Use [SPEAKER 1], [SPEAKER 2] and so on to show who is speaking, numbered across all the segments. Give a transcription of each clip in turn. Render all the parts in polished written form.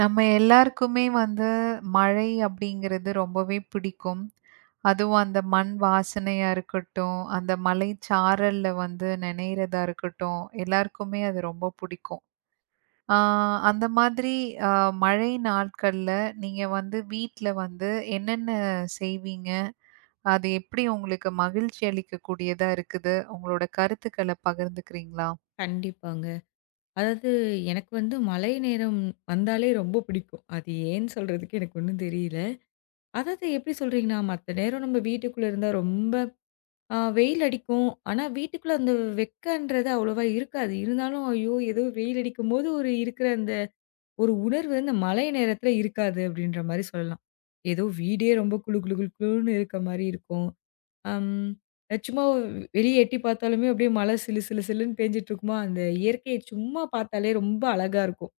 [SPEAKER 1] நம்ம எல்லாருக்குமே வந்து மழை அப்படிங்கிறது ரொம்பவே பிடிக்கும். அதுவும் அந்த மண் வாசனையா இருக்கட்டும், அந்த மலை சாரல்ல வந்து நனையிறதா இருக்கட்டும், எல்லாருக்குமே அது ரொம்ப பிடிக்கும். ஆ அந்த மாதிரி அ மழை நாட்கள்ல நீங்க வந்து வீட்ல வந்து என்னென்ன செய்வீங்க? அது எப்படி உங்களுக்கு மகிழ்ச்சி அளிக்கக்கூடியதா இருக்குது? உங்களோட கருத்துக்கள பகிர்ந்துக்கிறீங்களா?
[SPEAKER 2] கண்டிப்பாங்க. அதாவது எனக்கு வந்து மழை நேரம் வந்தாலே ரொம்ப பிடிக்கும். அது ஏன்னு சொல்றதுக்கு எனக்கு ஒண்ணும் தெரியல. அதாவது எப்படி சொல்றீங்கன்னா, மத்த நேரம் நம்ம வீட்டுக்குள்ள இருந்தா ரொம்ப வெயில் அடிக்கும். ஆனா வீட்டுக்குள்ள அந்த வெக்கன்றது அவ்வளவா இருக்காது. இருந்தாலும் ஐயோ! ஏதோ வெயில் அடிக்கும்போது ஒரு இருக்கிற அந்த ஒரு உணர்வு இந்த மழை நேரத்துல இருக்காது அப்படின்ற மாரி சொல்லலாம். ஏதோ வீடே ரொம்ப குளு குளு குளு குளுன்னு இருக்க மாரி இருக்கும். அம். சும்மா வெளிய எட்டி பார்த்தாலுமே அப்படியே மழை சிலு சிலு சிலுன்னு பேஞ்சுட்டு இருக்குமா, அந்த இயற்கைய சும்மா பார்த்தாலே ரொம்ப அழகா இருக்கும்.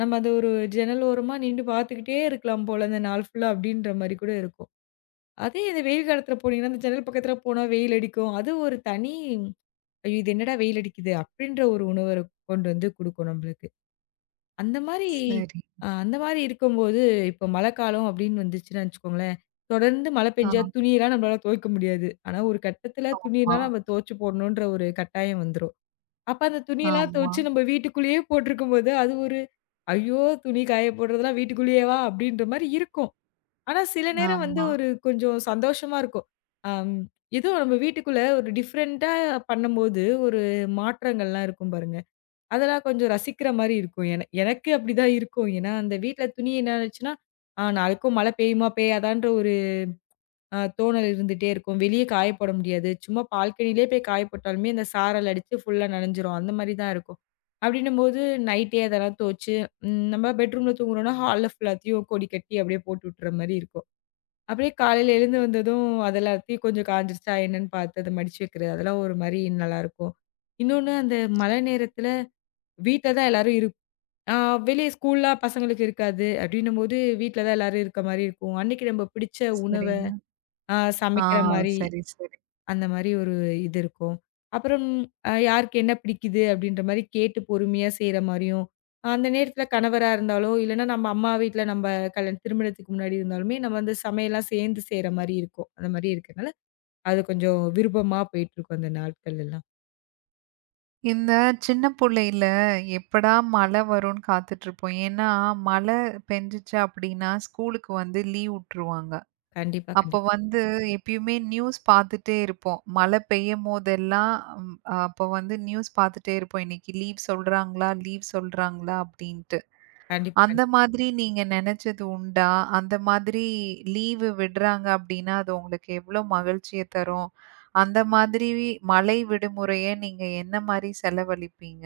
[SPEAKER 2] நம்ம அத ஒரு ஜன்னல் ஓரமா நின்டு பார்த்துக்கிட்டே இருக்கலாம் போல அந்த நாள் ஃபுல்லா அப்படின்ற மாரி கூட இருக்கும். அதே இந்த வெயில் காலத்துல போனீங்கன்னா, அந்த ஜன்னல் பக்கத்துல போனா வெயில் அடிக்கும். அது ஒரு தனி ஐயோ! இது என்னடா வெயில் அடிக்குது அப்படின்ற ஒரு உணர்வ கொண்டு வந்து குடுக்கும் நம்மளுக்கு. அந்த மாரி
[SPEAKER 1] சரி.
[SPEAKER 2] அந்த மாரி இருக்கும்போது, இப்போ மழைக்காலம் அப்படின்னு வந்துச்சுன்னு வச்சுக்கோங்களேன், தொடர்ந்து மழை பெஞ்சா
[SPEAKER 1] ஆ.
[SPEAKER 2] துணியெல்லாம் நம்மளால துவைக்க முடியாது. ஆனா, ஒரு கட்டத்தில
[SPEAKER 1] ஆமா,
[SPEAKER 2] துணியெல்லாம் நம்ம துவைச்சு போடணுன்ற ஒரு கட்டாயம் வந்துரும். அப்ப அந்த துணியெல்லாம்
[SPEAKER 1] ஆமா,
[SPEAKER 2] துவைச்சு நம்ம வீட்டுக்குள்ளேயே போட்டிருக்கும்போது, அது ஒரு "ஐயோ! துணி காய போடுறதெல்லாம் வீட்டுக்குள்ளேயேவா?" அப்படின்ற மாரி இருக்கும். ஆனா, சில நேரம் வந்து
[SPEAKER 1] ஆமா.
[SPEAKER 2] ஒரு கொஞ்சம் சந்தோஷமா இருக்கும். அம் ஏதோ நம்ம வீட்டுக்குள்ள ஒரு டிஃப்ரெண்ட்டா பண்ணும்போது, ஒரு மாற்றங்கள்லாம் இருக்கும் பாருங்க. அதெல்லாம் கொஞ்சம் ரசிக்கிற மாரி இருக்கும். எனக்கு அப்படிதான் இருக்கும். ஏன்னா, அந்த வீட்ல துணி என்ன ஆச்சுன்னா, நாளைக்கும் மழை பெய்யுமா பெய்யாதான்ற ஒரு தோணல் இருந்துட்டே இருக்கும். வெளியே காய போட முடியாது. சும்மா பால்கனியிலே போய் காய போட்டாலுமே அந்த சாரல் அடிச்சு ஃபுல்லா நனைஞ்சிரும். அந்த மாரி தான் இருக்கும். அப்படின்னும்போது நைட்டே அதெல்லாம் துவச்சு, நம்ம பெட்ரூம்ல தூங்குறோம்னா, ஹால்ல ஃபுல்லாத்தையும் கொடி கட்டி அப்படியே போட்டு விட்டுற மாரி இருக்கும். அப்படியே காலையில எழுந்து வந்ததும் அதெல்லாத்தையும் கொஞ்சம் காய்ஞ்சிருச்சா என்னன்னு பார்த்து அத மடிச்சு வைக்கிறது. அதெல்லாம் ஒரு மாரி நல்லாருக்கும். இன்னொன்னு அந்த மழை நேரத்துல வீட்ல தான் எல்லாரும் இருப்போம். ஆ வெளிய ஸ்கூல்லாம் பசங்களுக்கு இருக்காது. அப்டின்னும்போது வீட்ல தான் எல்லாரும் இருக்க மாரி இருக்கும். அன்னைக்கு நம்ம பிடிச்ச உணவ
[SPEAKER 1] சரிங்க.
[SPEAKER 2] அ
[SPEAKER 1] ஆ,
[SPEAKER 2] சமைக்கிற மாரி,
[SPEAKER 1] சரி, சரி.
[SPEAKER 2] அந்த மாரி ஒரு இது இருக்கும். அப்புறம் யாருக்கு என்ன பிடிக்குது அப்டின்ற மாரி கேட்டு பொறுமையா செய்ற மாரியும், அந்த நேரத்தில கணவரா இருந்தாலும், இல்லன்னா நம்ம அம்மா வீட்ல நம்ம கல்யாண திருமணத்துக்கு முன்னாடி இருந்தாலுமே, நம்ம அந்த சமையல்லாம் சேர்ந்து செய்ற மாரி இருக்கும். அந்த மாரி இருக்கனால, அது கொஞ்சம் விருப்பமா போயிட்டுருக்கும் அந்த நாட்கள் எல்லாம்.
[SPEAKER 1] இந்த சின்ன புள்ளையில எப்படா மழை வரும்ன்னு காத்துட்ருப்போம். ஏன்னா, மழை பெஞ்சுச்சு அப்டின்னா, ஸ்கூலுக்கு வந்து லீவ் உட்டுருவாங்க.
[SPEAKER 2] கண்டிப்பா,
[SPEAKER 1] அப்போ
[SPEAKER 2] கண்டிப்பா,
[SPEAKER 1] வந்து எப்பயுமே நியூஸ் பார்த்துட்டே இருப்போம். மழை பெய்யும்போதெல்லாம் ம் அப்போ வந்து நியூஸ் பார்த்துட்டே இருப்போம். இன்னைக்கு லீவ் சொல்றாங்களா? லீவ் சொல்றாங்களா? அப்டின்ட்டு.
[SPEAKER 2] கண்டிப்பா,
[SPEAKER 1] அந்த
[SPEAKER 2] கண்டிப்பா.
[SPEAKER 1] மாதிரி நீங்க நெனச்சது உண்டா? அந்த மாதிரி லீவு விடுறாங்க அப்டின்னா, அது உங்களுக்கு எவ்ளோ மகிழ்ச்சிய தரும்? அந்த மாதிரி மழை விடுமுறைய நீங்க என்ன மாரி செலவழிப்பீங்க?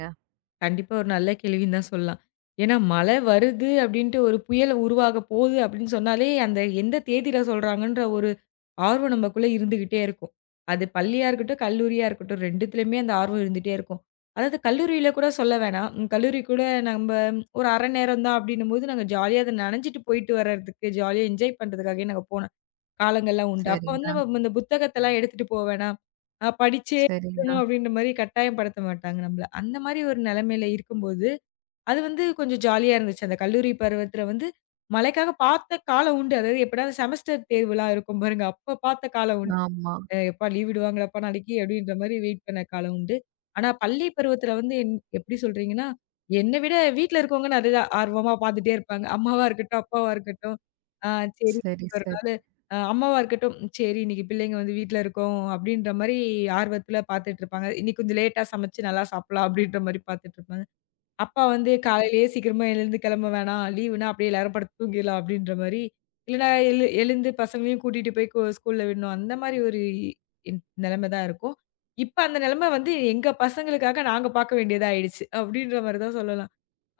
[SPEAKER 2] கண்டிப்பா ஒரு நல்ல கேள்வின்னு தான் சொல்லலாம். ஏன்னா மழை வருது அப்டின்ட்டு ஒரு புயல் உருவாக போகுது அப்டின்னு சொன்னாலே, அந்த எந்த தேதியில சொல்றாங்கன்ற ஒரு ஆர்வம் நமக்குள்ள இருந்துகிட்டே இருக்கும். அது பள்ளியா இருக்கட்டும், கல்லூரியா இருக்கட்டும் 2த்துலயுமே அந்த ஆர்வம் இருந்துட்டே இருக்கும். அதாவது கல்லூரியில கூட சொல்ல வேணாம். கல்லூரி கூட நம்ப ஒரு அரை நேரம் தான் அப்டின்னும்போது, நாங்க ஜாலியா அத நனஞ்சிட்டு போயிட்டு வர்றதுக்கு, ஜாலியா என்ஜாய் பண்றதுக்காகவே நாங்க போனோம். காலங்கள்லாம் உண்டு. அப்ப வந்து
[SPEAKER 1] சரிங்க,
[SPEAKER 2] நம்ம இந்த புத்தகத்தெல்லாம் எடுத்துட்டு போ வேணாம். படிச்சே தீரணும்
[SPEAKER 1] சரிங்க.
[SPEAKER 2] அப்டின்ற மாரி கட்டாயப்படுத்த மாட்டாங்க நம்மள. அந்த மாரி ஒரு நெலைமையில இருக்கும்போது, அது வந்து கொஞ்சம் ஜாலியா இருந்துச்சு. அந்த கல்லூரி பருவத்துல வந்து மழைக்காக பார்த்த காலம் உண்டு. அதாவது எப்படா செமஸ்டர் தேர்வுலாம் இருக்கும் பாருங்க. அப்ப பார்த்த காலம் உண்டு.
[SPEAKER 1] ஆமா.
[SPEAKER 2] எப்பா லீவ் விடுவாங்களாப்பா நாளைக்கு அப்படின்ற மாரி வெயிட் பண்ண காலம் உண்டு. ஆனா பள்ளி பருவத்தில வந்து எப்படி சொல்றீங்கன்னா, என்ன விட வீட்ல இருக்கவங்க நிறைய ஆர்வமா பார்த்துட்டே இருப்பாங்க. அம்மாவா இருக்கட்டும், அப்பாவா இருக்கட்டும். ஆ சரி
[SPEAKER 1] சரி,
[SPEAKER 2] ஒரு
[SPEAKER 1] சரி,
[SPEAKER 2] நாளு அம்மாவா இருக்கட்டும், "சரி இன்னைக்கு பிள்ளைங்க வந்து வீட்ல இருக்கும்" அப்படின்ற மாரி ஆர்வத்தில பார்த்துட்டு இருப்பாங்க. "இன்னைக்கு கொஞ்சம் லேட்டா சமைச்சு நல்லா சாப்பிடலாம்" அப்படின்ற மாரி பார்த்துட்டு இருப்பாங்க. அப்பா வந்து காலையிலேயே சீக்கிரமா எழுந்து கிளம்ப வேணாம். லீவுனா அப்படியே எல்லாரும் படுத்து தூங்கிடலாம் அப்படின்ற மாரி, இல்லனா எழுந்து பசங்களையும் கூட்டிட்டு போய் ஸ்கூல்ல விடணும். அந்த மாரி ஒரு நிலைமை தான் இருக்கும். இப்ப அந்த நிலைமை வந்து எங்க பசங்களுக்காக நாங்க பார்க்க வேண்டியதா ஆயிடுச்சு. அப்படின்ற மாரி தான் சொல்லலாம்.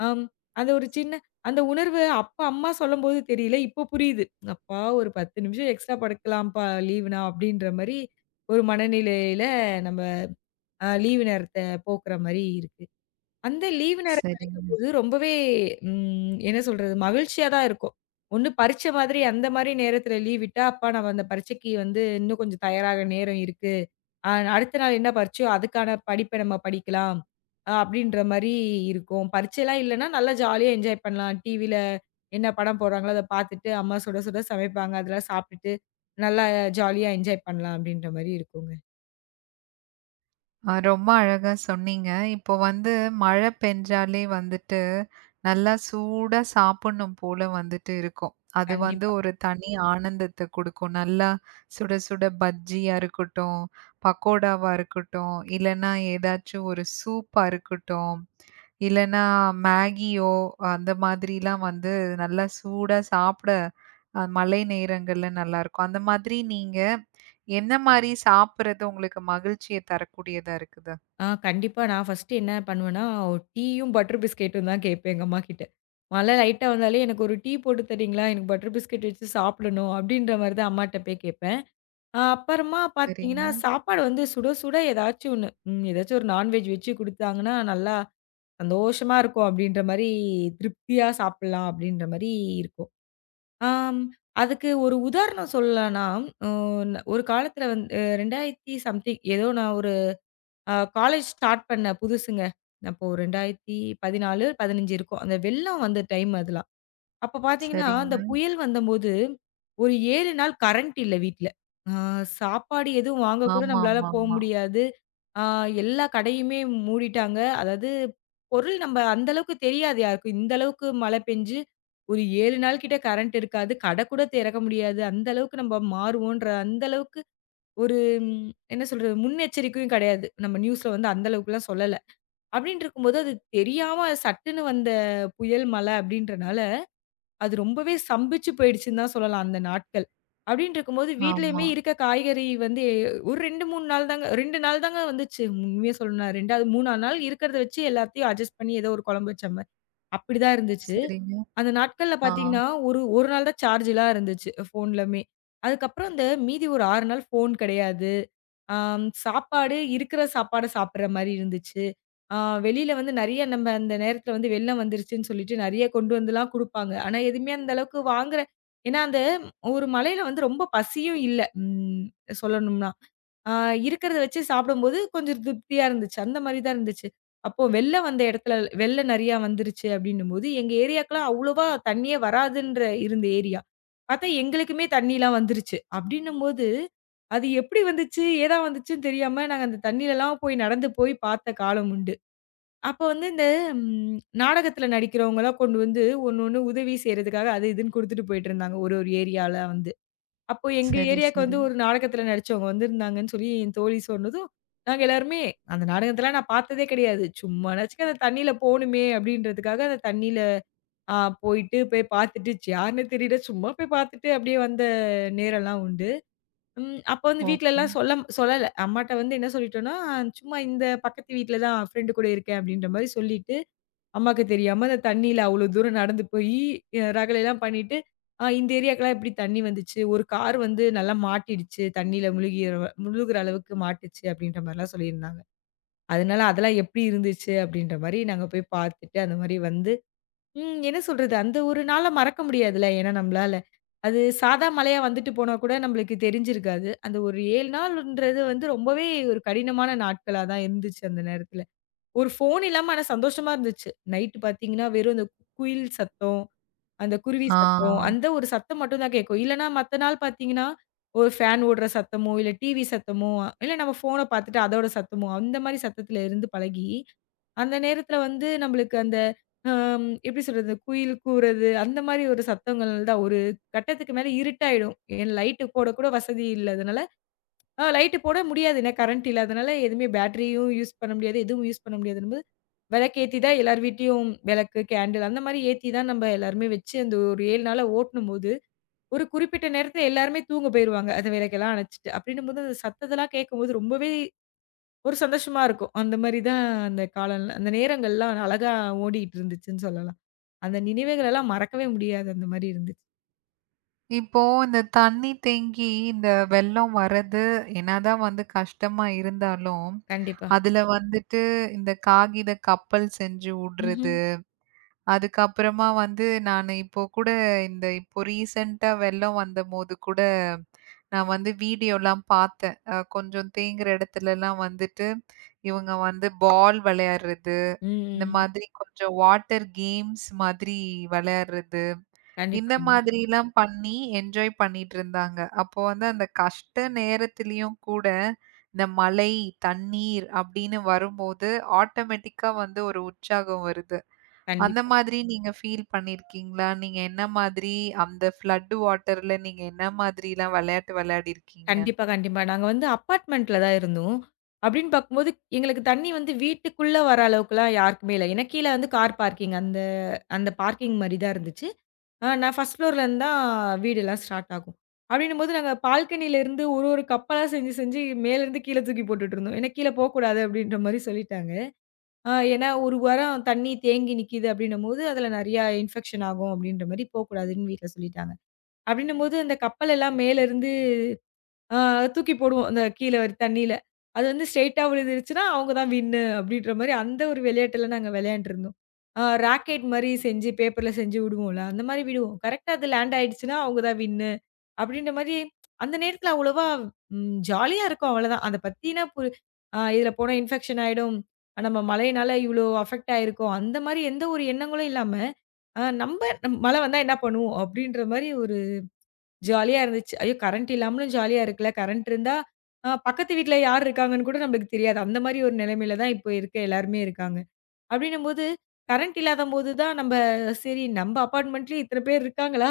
[SPEAKER 2] ஆம். அந்த ஒரு சின்ன அந்த உணர்வு அப்ப அம்மா சொல்லும்போது தெரியல. இப்போ புரியுது. அப்பா ஒரு 10 நிமிஷம் எக்ஸ்ட்ரா படுக்கலாம்ப்பா லீவுனா அப்படின்ற மாரி ஒரு மனநிலையில நம்ம லீவு நேரத்த போக்குற மாரி இருக்கு. அந்த லீவு நேர
[SPEAKER 1] சரிங்க.
[SPEAKER 2] போது ரொம்பவே என்ன சொல்றது? மகிழ்ச்சியா தான் இருக்கும். ஒண்ணு பரீட்சை மாதிரி அந்த மாரி நேரத்தில லீவ் விட்டா, அப்பா நம்ம அந்த பரீட்சைக்கு வந்து இன்னும் கொஞ்சம் தயாராக நேரம் இருக்கு. அடுத்த நாள் என்ன பரீட்சையோ அதுக்கான படிப்ப நம்ம படிக்கலாம். அப்படின்ற மாரி இருக்கும். பரீட்சைலாம் இல்லன்னா, நல்லா ஜாலியா என்ஜாய் பண்ணலாம். டிவில என்ன படம் போடுறாங்களோ அத பார்த்துட்டு, அம்மா சுட சுட சமைப்பாங்க. அதெல்லாம் சாப்பிட்டுட்டு, நல்லா ஜாலியா என்ஜாய் பண்ணலாம் அப்படின்ற மாரி இருக்குங்க.
[SPEAKER 1] ரொம்ப அழகா சொன்னீங்க. இப்போ வந்து மழை பெஞ்சாலே வந்துட்டு, நல்லா சூடா சாப்பிடணும் போல வந்துட்டு இருக்கும். அது வந்து
[SPEAKER 2] கண்டிப்பா.
[SPEAKER 1] ஒரு தனி ஆனந்தத்த குடுக்கும். நல்லா சுட சுட பஜ்ஜியா இருக்கட்டும், பக்கோடாவா இருக்கட்டும், இல்லன்னா ஏதாச்சும் ஒரு சூப்பா இருக்கட்டும். இல்லன்னா மேகியோ, அந்த மாதிரிலாம் வந்து நல்லா சூடா சாப்பிட மழை நேரங்கள்ல நல்லாருக்கும். அந்த மாதிரி நீங்க என்ன மாரி சாப்பிடுறது உங்களுக்கு மகிழ்ச்சிய தரக்கூடியதா இருக்குது?
[SPEAKER 2] கண்டிப்பா. நான் ஃபர்ஸ்ட்டு என்ன பண்ணுவேன்னா, டீயும், பட்டர் பிஸ்கெட்டும் தான் கேட்பேன் எங்க அம்மாகிட்ட. மழை லைட்டா வந்தாலே எனக்கு ஒரு டீ போட்டு தர்றீங்களா? எனக்கு பட்டர் பிஸ்கெட் வச்சு சாப்பிடணும் அப்படின்ற மாரி தான் அம்மாட்ட போய் கேட்பேன். அப்புறமா பார்த்தீங்கன்னா,
[SPEAKER 1] சரிங்க,
[SPEAKER 2] சாப்பாடு வந்து சுட சுட ஏதாச்சும் ஒண்ணு. ஏதாச்சும் ஒரு நான்வெஜ் வச்சு குடுத்தாங்கன்னா, நல்லா சந்தோஷமா இருக்கும் அப்படின்ற மாரி திருப்தியா சாப்பிடலாம் அப்படின்ற மாரி இருக்கும். ஆம் அதுக்கு ஒரு உதாரணம் சொல்லலாம்னா, அ ஒரு காலத்தில வந்து 2000 சம்திங் ஏதோ நான் ஒரு காலேஜ் ஸ்டார்ட் பண்ண புதுசுங்க. அப்போ ஒரு 2014, 15 இருக்கும். அந்த வெள்ளம் வந்த டைம் அதெல்லாம். அப்ப பார்த்தீங்கன்னா, அந்த
[SPEAKER 1] சரிங்க.
[SPEAKER 2] புயல் வந்தம்போது ஒரு 7 நாள் கரண்ட் இல்ல வீட்ல. ஆ சாப்பாடு எதுவும் வாங்க கூட நம்மளால
[SPEAKER 1] ஆமாமாமா.
[SPEAKER 2] போ
[SPEAKER 1] ஆமா.
[SPEAKER 2] முடியாது. ஆ எல்லா கடையுமே மூடிட்டாங்க. அதாவது பொருள் நம்ம அந்த அளவுக்கு தெரியாது யாருக்கும். இந்த அளவுக்கு மழை பெஞ்சு ஒரு 7 நாள் கிட்ட கரண்ட் இருக்காது. கடை கூட திறக்க முடியாது. அந்த அளவுக்கு நம்ம மாறுவோன்ற அந்த அளவுக்கு ஒரு என்ன சொல்றது? முன்னெச்சரிக்கையும் கிடையாது. நம்ம நியூஸ்ல வந்து அந்த அளவுக்குலாம் சொல்லல. அப்டின்னு இருக்கும்போது, அது தெரியாம சட்டுன்னு வந்த புயல், மழை அப்டின்றனால, அது ரொம்பவே சம்பிச்சு போயிடுச்சுன்னு தான் சொல்லலாம் அந்த நாட்கள். அப்டின்னு இருக்கும்போது
[SPEAKER 1] ஆமா,
[SPEAKER 2] வீட்லயுமே
[SPEAKER 1] ஆமா,
[SPEAKER 2] இருக்க காய்கறி வந்து ஒரு 2, 3 நாள் தாங்க 2 நாள் தாங்க வந்துச்சு. உண்மைய சொல்லணும்னா 2வது 3வது நாள் இருக்கிறத வச்சு எல்லாத்தையும் அட்ஜஸ்ட் பண்ணி ஏதோ ஒரு குழம்பு வச்ச மாரி. அப்டிதான் இருந்துச்சு.
[SPEAKER 1] சரிங்க.
[SPEAKER 2] அந்த நாட்கள்ல
[SPEAKER 1] ஆ.
[SPEAKER 2] பார்த்தீங்கன்னா, ஒரு 1 நாள் தான் சார்ஜ்லாம் இருந்துச்சு ஃபோன்லமே. அதுக்கப்புறம் அந்த மீதி ஒரு 6 நாள் ஃபோன் கிடையாது. சாப்பாடு இருக்கிற சாப்பாட சாப்பிடுற மாரி இருந்துச்சு. ஆ வெளியில வந்து நெறைய நம்ம அந்த நேரத்துல வந்து வெள்ளம் வந்துருச்சுன்னு சொல்லிட்டு நெறைய கொண்டு வந்துலாம் குடுப்பாங்க. ஆனா, எதுவுமே அந்த அளவுக்கு வாங்குற ஏன்னா, அந்த ஒரு மழையில வந்து ரொம்ப பசியும் இல்ல. சொல்லணும்னா. ஆ இருக்கிறத வச்சு சாப்பிடும்போது கொஞ்சம் திருப்தியா இருந்துச்சு. அந்த மாரி தான் இருந்துச்சு. அப்போ வெள்ளம் வந்த இடத்துல வெள்ளம் நெறையா வந்துருச்சு அப்டின்னும்போது, எங்க ஏரியாக்கெல்லாம் அவ்வளவா தண்ணியே வராதுன்ற இருந்த ஏரியா. பார்த்தா எங்களுக்குமே தண்ணிலாம் வந்துருச்சு. அப்டின்னும்போது, அது எப்டி வந்துச்சு, ஏதா வந்துச்சுன்னு தெரியாம நாங்க அந்த தண்ணிலலாம் போய் நடந்து போய் பார்த்த காலம் உண்டு. அப்போ வந்து இந்த ம் நாடகத்துல நடிக்கிறவங்கலாம் கொண்டு வந்து ஒண்ணு ஒண்ணு உதவி செய்றதுக்காக அது இதுன்னு குடுத்துட்டு போயிட்டுருந்தாங்க. ஒரு ஒரு ஏரியால வந்து. அப்போ எங்க
[SPEAKER 1] சரி,
[SPEAKER 2] ஏரியாக்கு வந்து
[SPEAKER 1] சரி.
[SPEAKER 2] ஒரு நாடகத்துல நடிச்சவங்க வந்திருந்தாங்கன்னு சொல்லி என் தோழி சொன்னதும், நாங்க எல்லாருமே அந்த நாடகத்தலாம் நான் பார்த்ததே கிடையாது. சும்மானாச்சுக்கு அந்த தண்ணீல போணுமே அப்படின்றதுக்காக அந்த தண்ணீல ஆ போயிட்டு போய் பார்த்துட்டு, ச்ச யாருன்னே தெரியல. சும்மா போய் பார்த்துட்டு அப்படியே வந்த நேரம்லாம் உண்டு. அப்ப வந்து
[SPEAKER 1] ஓகே.
[SPEAKER 2] வீட்லலாம் சொல்லம் சொல்லல. அம்மாட்ட வந்து என்ன சொல்லிட்டோம்னா, சும்மா இந்த பக்கத்து வீட்ல தான் ஃப்ரெண்டு கூட இருக்கேன் அப்படின்ற மாரி சொல்லிட்டு அம்மாக்கு தெரியாம அந்த தண்ணீல அவ்ளோ தூரம் நடந்து போயி, ரகளைலாம் பண்ணிட்டு, "ஆ இந்த ஏரியாக்கெல்லாம் இப்படி தண்ணி வந்துச்சு. ஒரு கார் வந்து நல்லா மாட்டிடுச்சு. தண்ணீல முழுகிற முழுகுற அளவுக்கு மாட்டுச்சு." அப்படின்ற மாரிலாம் சொல்லியிருந்தாங்க. அதனால அதெல்லாம் எப்படி இருந்துச்சு அப்படின்ற மாரி நாங்க போய் பார்த்துட்டு, அந்த மாரி வந்து என்ன சொல்றது? அந்த ஒரு நாள மறக்க முடியாதுல்ல. ஏன்னா நம்பளால. அது சாதா மழையா வந்துட்டு போனா கூட நம்மளுக்கு தெரிஞ்சிருக்காது. அந்த ஒரு 7 நாள்ன்றது வந்து ரொம்பவே ஒரு கடினமான நாட்களா தான் இருந்துச்சு அந்த நேரத்துல. ஒரு ஃபோன் இல்லாம ஆனா சந்தோஷமா இருந்துச்சு. நைட் பார்த்தீங்கன்னா, வெறும் அந்த குயில் சத்தம், அந்த குருவி சத்தம்,
[SPEAKER 1] ஆ.
[SPEAKER 2] அந்த ஒரு சத்தம் மட்டும் தான் கேட்கும். இல்லன்னா, மத்த நாள் பார்த்தீங்கன்னா, ஒரு ஃபேன் ஓடுற சத்தமோ, இல்ல டிவி சத்தமோ, இல்ல நம்ம ஃபோன பார்த்துட்டு அதோட சத்தமோ, அந்த மாரி சத்தத்துல இருந்து பழகி, அந்த நேரத்துல வந்து நம்மளுக்கு அந்த எப்படி சொல்றது? குயில் கூவுறது, அந்த மாரி ஒரு சத்தங்கள் தான். ஒரு கட்டத்துக்கு மேல இருட்டாயிடும். ஏன் லைட்டு போட கூட வசதி இல்லாதனால, லைட்டு போட முடியாது. ஏன்னா, கரண்ட் இல்லாதனால எதுவுமே பேட்டரியும் யூஸ் பண்ண முடியாது. எதுவும் யூஸ் பண்ண முடியாது விளக்கேத்தி தான் எல்லார் வீட்லயும் விளக்கு, கேண்டில் அந்த மாரி ஏத்தி தான் நம்ம எல்லாருமே வச்சு, அந்த ஒரு 7 நாளா ஓட்டுனம்போது, ஒரு குறிப்பிட்ட நேரத்துல எல்லாருமே தூங்க போயிருவாங்க. அந்த விளக்கெல்லாம் அணச்சுட்டு. அப்டின்னும்போது அந்த சத்தத்தலாம் கேட்கும்போது ரொம்பவே ஒரு சந்தோஷமா இருக்கும். அந்த மாரி தான் அந்த காலம் அந்த நேரங்கள்லாம் அழகா ஓடிட்டு இருந்துச்சுன்னு சொல்லலாம். அந்த நினைவுகள் எல்லாம் மறக்கவே முடியாது. அந்த மாரி இருந்துச்சு.
[SPEAKER 1] இப்போ இந்த தண்ணி தேங்கி இந்த வெள்ளம் வர்றது என்னதான் வந்து கஷ்டமா இருந்தாலும்,
[SPEAKER 2] கண்டிப்பா.
[SPEAKER 1] அதுல வந்துட்டு இந்த காகித கப்பல் செஞ்சு
[SPEAKER 2] ம்ஹ்ம்.
[SPEAKER 1] உடுறது. அதுக்கப்புறமா வந்து நானு இப்போ கூட இந்த இப்போ ரீசென்ட்டா வெள்ளம் வந்தபோது கூட, நான் வந்து வீடியோலாம் பார்த்தேன். கொஞ்சம் தேங்குற இடத்துலலாம் வந்துட்டு, இவங்க வந்து பால் விளையாடுறது,
[SPEAKER 2] ம்,
[SPEAKER 1] இந்த
[SPEAKER 2] ம்.
[SPEAKER 1] மாதிரி கொஞ்சம் வாட்டர் கேம்ஸ் மாதிரி விளையாடுறது.
[SPEAKER 2] கண்டிப்பா,
[SPEAKER 1] இந்த
[SPEAKER 2] கண்டிப்பா.
[SPEAKER 1] மாதிரிலாம் பண்ணி என்ஜாய் பண்ணிட்டுருந்தாங்க. அப்போ வந்து அந்த கஷ்ட நேரத்திலயும் கூட, இந்த மழை, தண்ணீர் அப்படின்னு வரும்போது, ஆட்டோமேட்டிக்கா வந்து ஒரு உற்சாகம் வருது. அந்த
[SPEAKER 2] கண்டிப்பா.
[SPEAKER 1] மாதிரி நீங்க ஃபீல் பண்ணியிருக்கீங்களா? நீங்க என்ன மாதிரி அந்த ஃப்ளட் வாட்டர்ல நீங்க என்ன மாதிரிலாம் விளையாட்டு விளையாடிருக்கீங்க?
[SPEAKER 2] கண்டிப்பா, கண்டிப்பா. நாங்க வந்து அப்பார்ட்மெண்ட்ல தான் இருந்தோம். அப்படின்னு பார்க்கும்போது, எங்களுக்கு தண்ணி வந்து வீட்டுக்குள்ள வர அளவுக்குலாம் யாருக்குமே இல்ல. ஏன்னா கீழ வந்து கார் பார்க்கிங் அந்த அந்த பார்க்கிங் மாரி தான் இருந்துச்சு. நான் ஃபர்ஸ்ட் ஃப்ளோர்லேருந்து தான் வீடெல்லாம் ஸ்டார்ட் ஆகும். அப்படின்னும்போது நாங்க பால்கனியிலேருந்து ஒரு ஒரு கப்பலா செஞ்சு செஞ்சு மேலேருந்து கீழ தூக்கி போட்டுட்டுருந்தோம். ஏன்னா கீழ போக்கூடாது அப்படின்ற மாரி சொல்லிட்டாங்க. ஏன்னா ஒரு வாரம் தண்ணி தேங்கி நிக்கிது அப்படின்னும்போது, அதில நெறையா இன்ஃபெக்ஷன் ஆகும் அப்படின்ற மாரி போக்கூடாதுன்னு வீட்ல சொல்லிட்டாங்க. அப்படின்னும்போது அந்த கப்பல் எல்லாம் மேலேருந்து ஆ தூக்கி போடுவோம். அந்த கீழ ஒரு தண்ணீல. அது வந்து ஸ்ட்ரெயிட்டா விழுந்துருச்சுன்னா, அவங்க தான் வின்னு அப்படின்ற மாரி அந்த ஒரு விளையாட்டுல நாங்க விளையாண்டுருந்தோம். ஆ ராக்கெட் மாரி செஞ்சு பேப்பர்ல செஞ்சு விடுவோம்ல. அந்த மாரி விடுவோம். கரெக்ட்டா அது லேண்ட் ஆயிடுச்சுன்னா, அவங்க தான் வின்னு அப்படின்ற மாரி அந்த நேரத்துல அவ்வளவா ஜாலியா இருக்கும் அவ்வளதான். அத பத்தினா ஆ இதுல போனா இன்ஃபெக்ஷன் ஆயிடும். ஆ, நம்ம மழையினால இவ்ளோ அஃபெக்ட் ஆயிருக்கோம். அந்த மாரி எந்த ஒரு எண்ணங்களும் இல்லாம, நம்ப மழை வந்தா என்ன பண்ணுவோம்? அப்படின்ற மாரி ஒரு ஜாலியா இருந்துச்சு. ஐயோ! கரண்ட் இல்லாமலும் ஜாலியா இருக்குல்ல. கரண்ட் இருந்தா, பக்கத்து வீட்ல யார் இருக்காங்கன்னு கூட நம்மளுக்கு தெரியாது. அந்த மாரி ஒரு நிலைமையில தான் இப்போ இருக்க எல்லாருமே இருக்காங்க. அப்படின்னும்போது, கரண்ட் இல்லாதம்போது தான் நம்ப சரி நம்ப அபார்ட்மெண்ட்லயும் இத்தன பேர் இருக்காங்களா?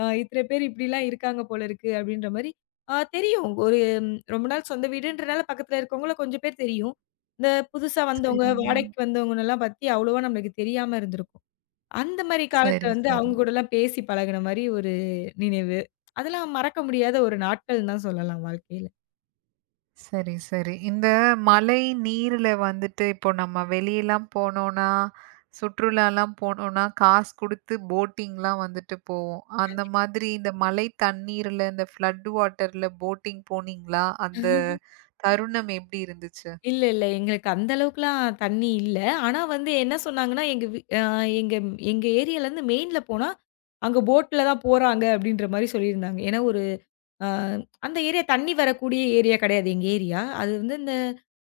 [SPEAKER 2] இத்தன பேர் இப்படிலாம் இருக்காங்க போல இருக்கு அப்படின்ற மாரி, தெரியும். ரொம்ப நாள் சொந்த வீடுன்றனால பக்கத்துல இருக்கவங்கள கொஞ்சம் பேர் தெரியும். இந்த புதுசா வந்தவங்க,
[SPEAKER 1] சரிங்க.
[SPEAKER 2] வாடகைக்கு வந்தவங்கன்னலாம் பத்தி அவ்வளவா நம்மளுக்கு தெரியாம இருந்திருக்கும். அந்த மாரி காலத்துல
[SPEAKER 1] சரி,
[SPEAKER 2] வந்து அவங்க
[SPEAKER 1] சரி.
[SPEAKER 2] கூடலாம் பேசி பழகுன மாரி ஒரு நினைவு. அதெல்லாம் மறக்க முடியாத ஒரு நாட்கள்ன்னு தான் சொல்லலாம் வாழ்க்கையில.
[SPEAKER 1] சரி, சரி. இந்த மழை நீர்ல வந்துட்டு இப்போ நம்ம வெளியலாம் போனோம்னா, சுற்றுலாலாம் போனோம்னா, காசு குடுத்து போட்டிங்லாம் வந்துட்டு போவோம். அந்த மாதிரி இந்த மழை தண்ணீர்ல, இந்த ஃப்ளட் வாட்டர்ல போட்டிங் போனீங்களா? அந்த தருணம் எப்படி இருந்துச்சு?
[SPEAKER 2] இல்ல, இல்ல. எங்களுக்கு அந்த அளவுக்குலாம் தண்ணி இல்ல. ஆனா வந்து என்ன சொன்னாங்கன்னா, எங்க வீ அ எங்க எங்க ஏரியாலருந்து மெயின்ல போனா, அங்க போட்ல தான் போறாங்க அப்படின்ற மாரி சொல்லியிருந்தாங்க. ஏன்னா, ஒரு அ அந்த ஏரியா தண்ணி வரக்கூடிய ஏரியா கிடையாது எங்க ஏரியா. அது வந்து இந்த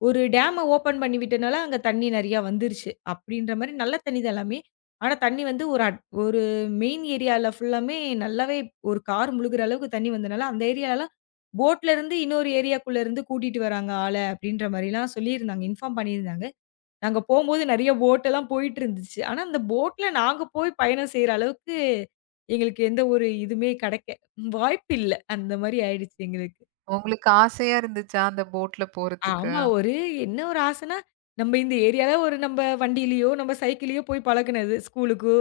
[SPEAKER 2] ஒரு டேம்ம ஓப்பன் பண்ணி விட்டனால அங்க தண்ணி நெறையா வந்துருச்சு. அப்டின்ற மாரி நல்ல தண்ணி தான் எல்லாமே. ஆனா தண்ணி வந்து ஒரு மெயின் ஏரியால ஃபுல்லாமே நல்லாவே ஒரு கார் முழுகுற அளவுக்கு தண்ணி வந்தனால, அந்த ஏரியாலலாம் போட்லருந்து இன்னொரு ஏரியாக்குள்ள இருந்து கூட்டிட்டு வராங்க ஆள அப்டின்ற மாரிலாம் சொல்லியிருந்தாங்க. இன்ஃபார்ம் பண்ணியிருந்தாங்க. நாங்க போம்போது நெறைய போட் எல்லாம் போயிட்டு இருந்துச்சு. ஆனா, அந்த போட்ல நாங்க போய் பயணம் செய்ற அளவுக்கு எங்களுக்கு எந்த ஒரு இதுவுமே கெடைக்க வாய்ப்பு இல்ல. அந்த மாரி ஆயிடுச்சு எங்களுக்கு.
[SPEAKER 1] உங்களுக்கு ஆசையா இருந்துச்சா அந்த போட்ல போறதுக்கு?
[SPEAKER 2] ஆமா. ஒரு என்ன ஒரு ஆசைன்னா, நம்ம இந்த ஏரியால ஒரு நம்ம வண்டியிலயோ, நம்ம சைக்கிள்லயோ போய் பழகுனது. ஸ்கூலுக்கு,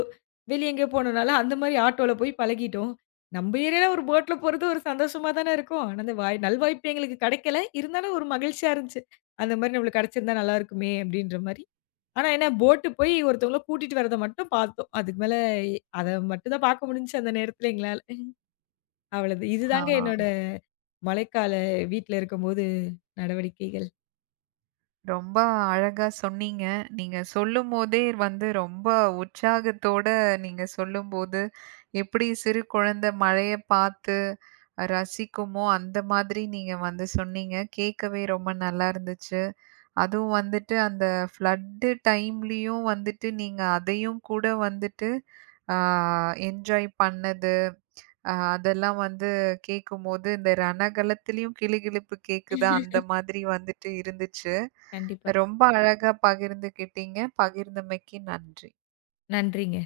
[SPEAKER 2] வெளிய எங்கேயோ போனோம்னாலும் அந்த மாரி ஆட்டோல போய் பழகிட்டோம். நம்ம ஏரியால ஒரு போட்ல போறது ஒரு சந்தோஷமா தானே இருக்கும். ஆனா, அந்த நல்வாய்ப்பு எங்களுக்கு கிடைக்கல. இருந்தாலும் ஒரு மகிழ்ச்சியா இருந்துச்சு. அந்த மாரி நம்மளுக்கு கிடைச்சிருந்தா நல்லா இருக்குமே! அப்டின்ற மாரி. ஆனா என்ன போட் போய் ஒருத்தவங்கள கூட்டிட்டு வரத மட்டும் பார்த்தோம். அதுக்கு மேல அத மட்டும் தான் பார்க்க முடிஞ்சுச்சு அந்த நேரத்துல எங்களால. அவ்வளது.
[SPEAKER 1] ஆ.
[SPEAKER 2] இதுதாங்க என்னோட மழைக்கால வீட்ல இருக்கும்போது நடவடிக்கைகள்.
[SPEAKER 1] ரொம்ப அழகா சொன்னீங்க. நீங்க சொல்லும்போதே வந்து ரொம்ப உற்சாகத்தோட நீங்க சொல்லும்போது, எப்படி சிறு குழந்தை மழைய பார்த்து ரசிக்குமோ, அந்த மாதிரி நீங்க வந்து சொன்னீங்க. கேட்கவே ரொம்ப நல்லா இருந்துச்சு. அதுவும் வந்துட்டு அந்த ஃப்ளட் டைம்லயும் வந்துட்டு நீங்க அதையும் கூட வந்துட்டு ஆ என்ஜாய் பண்ணது. அதெல்லாம் வந்து கேட்கும்போது, இந்த ரணகளத்திலயும் கிளுகிளுப்பு கேக்குதா அந்த மாதிரி வந்துட்டு இருந்துச்சு.
[SPEAKER 2] கண்டிப்பா.
[SPEAKER 1] ரொம்ப அழகா பகிர்ந்துக்கிட்டீங்க. பகிர்ந்தமைக்கு நன்றி.
[SPEAKER 2] நன்றிங்க.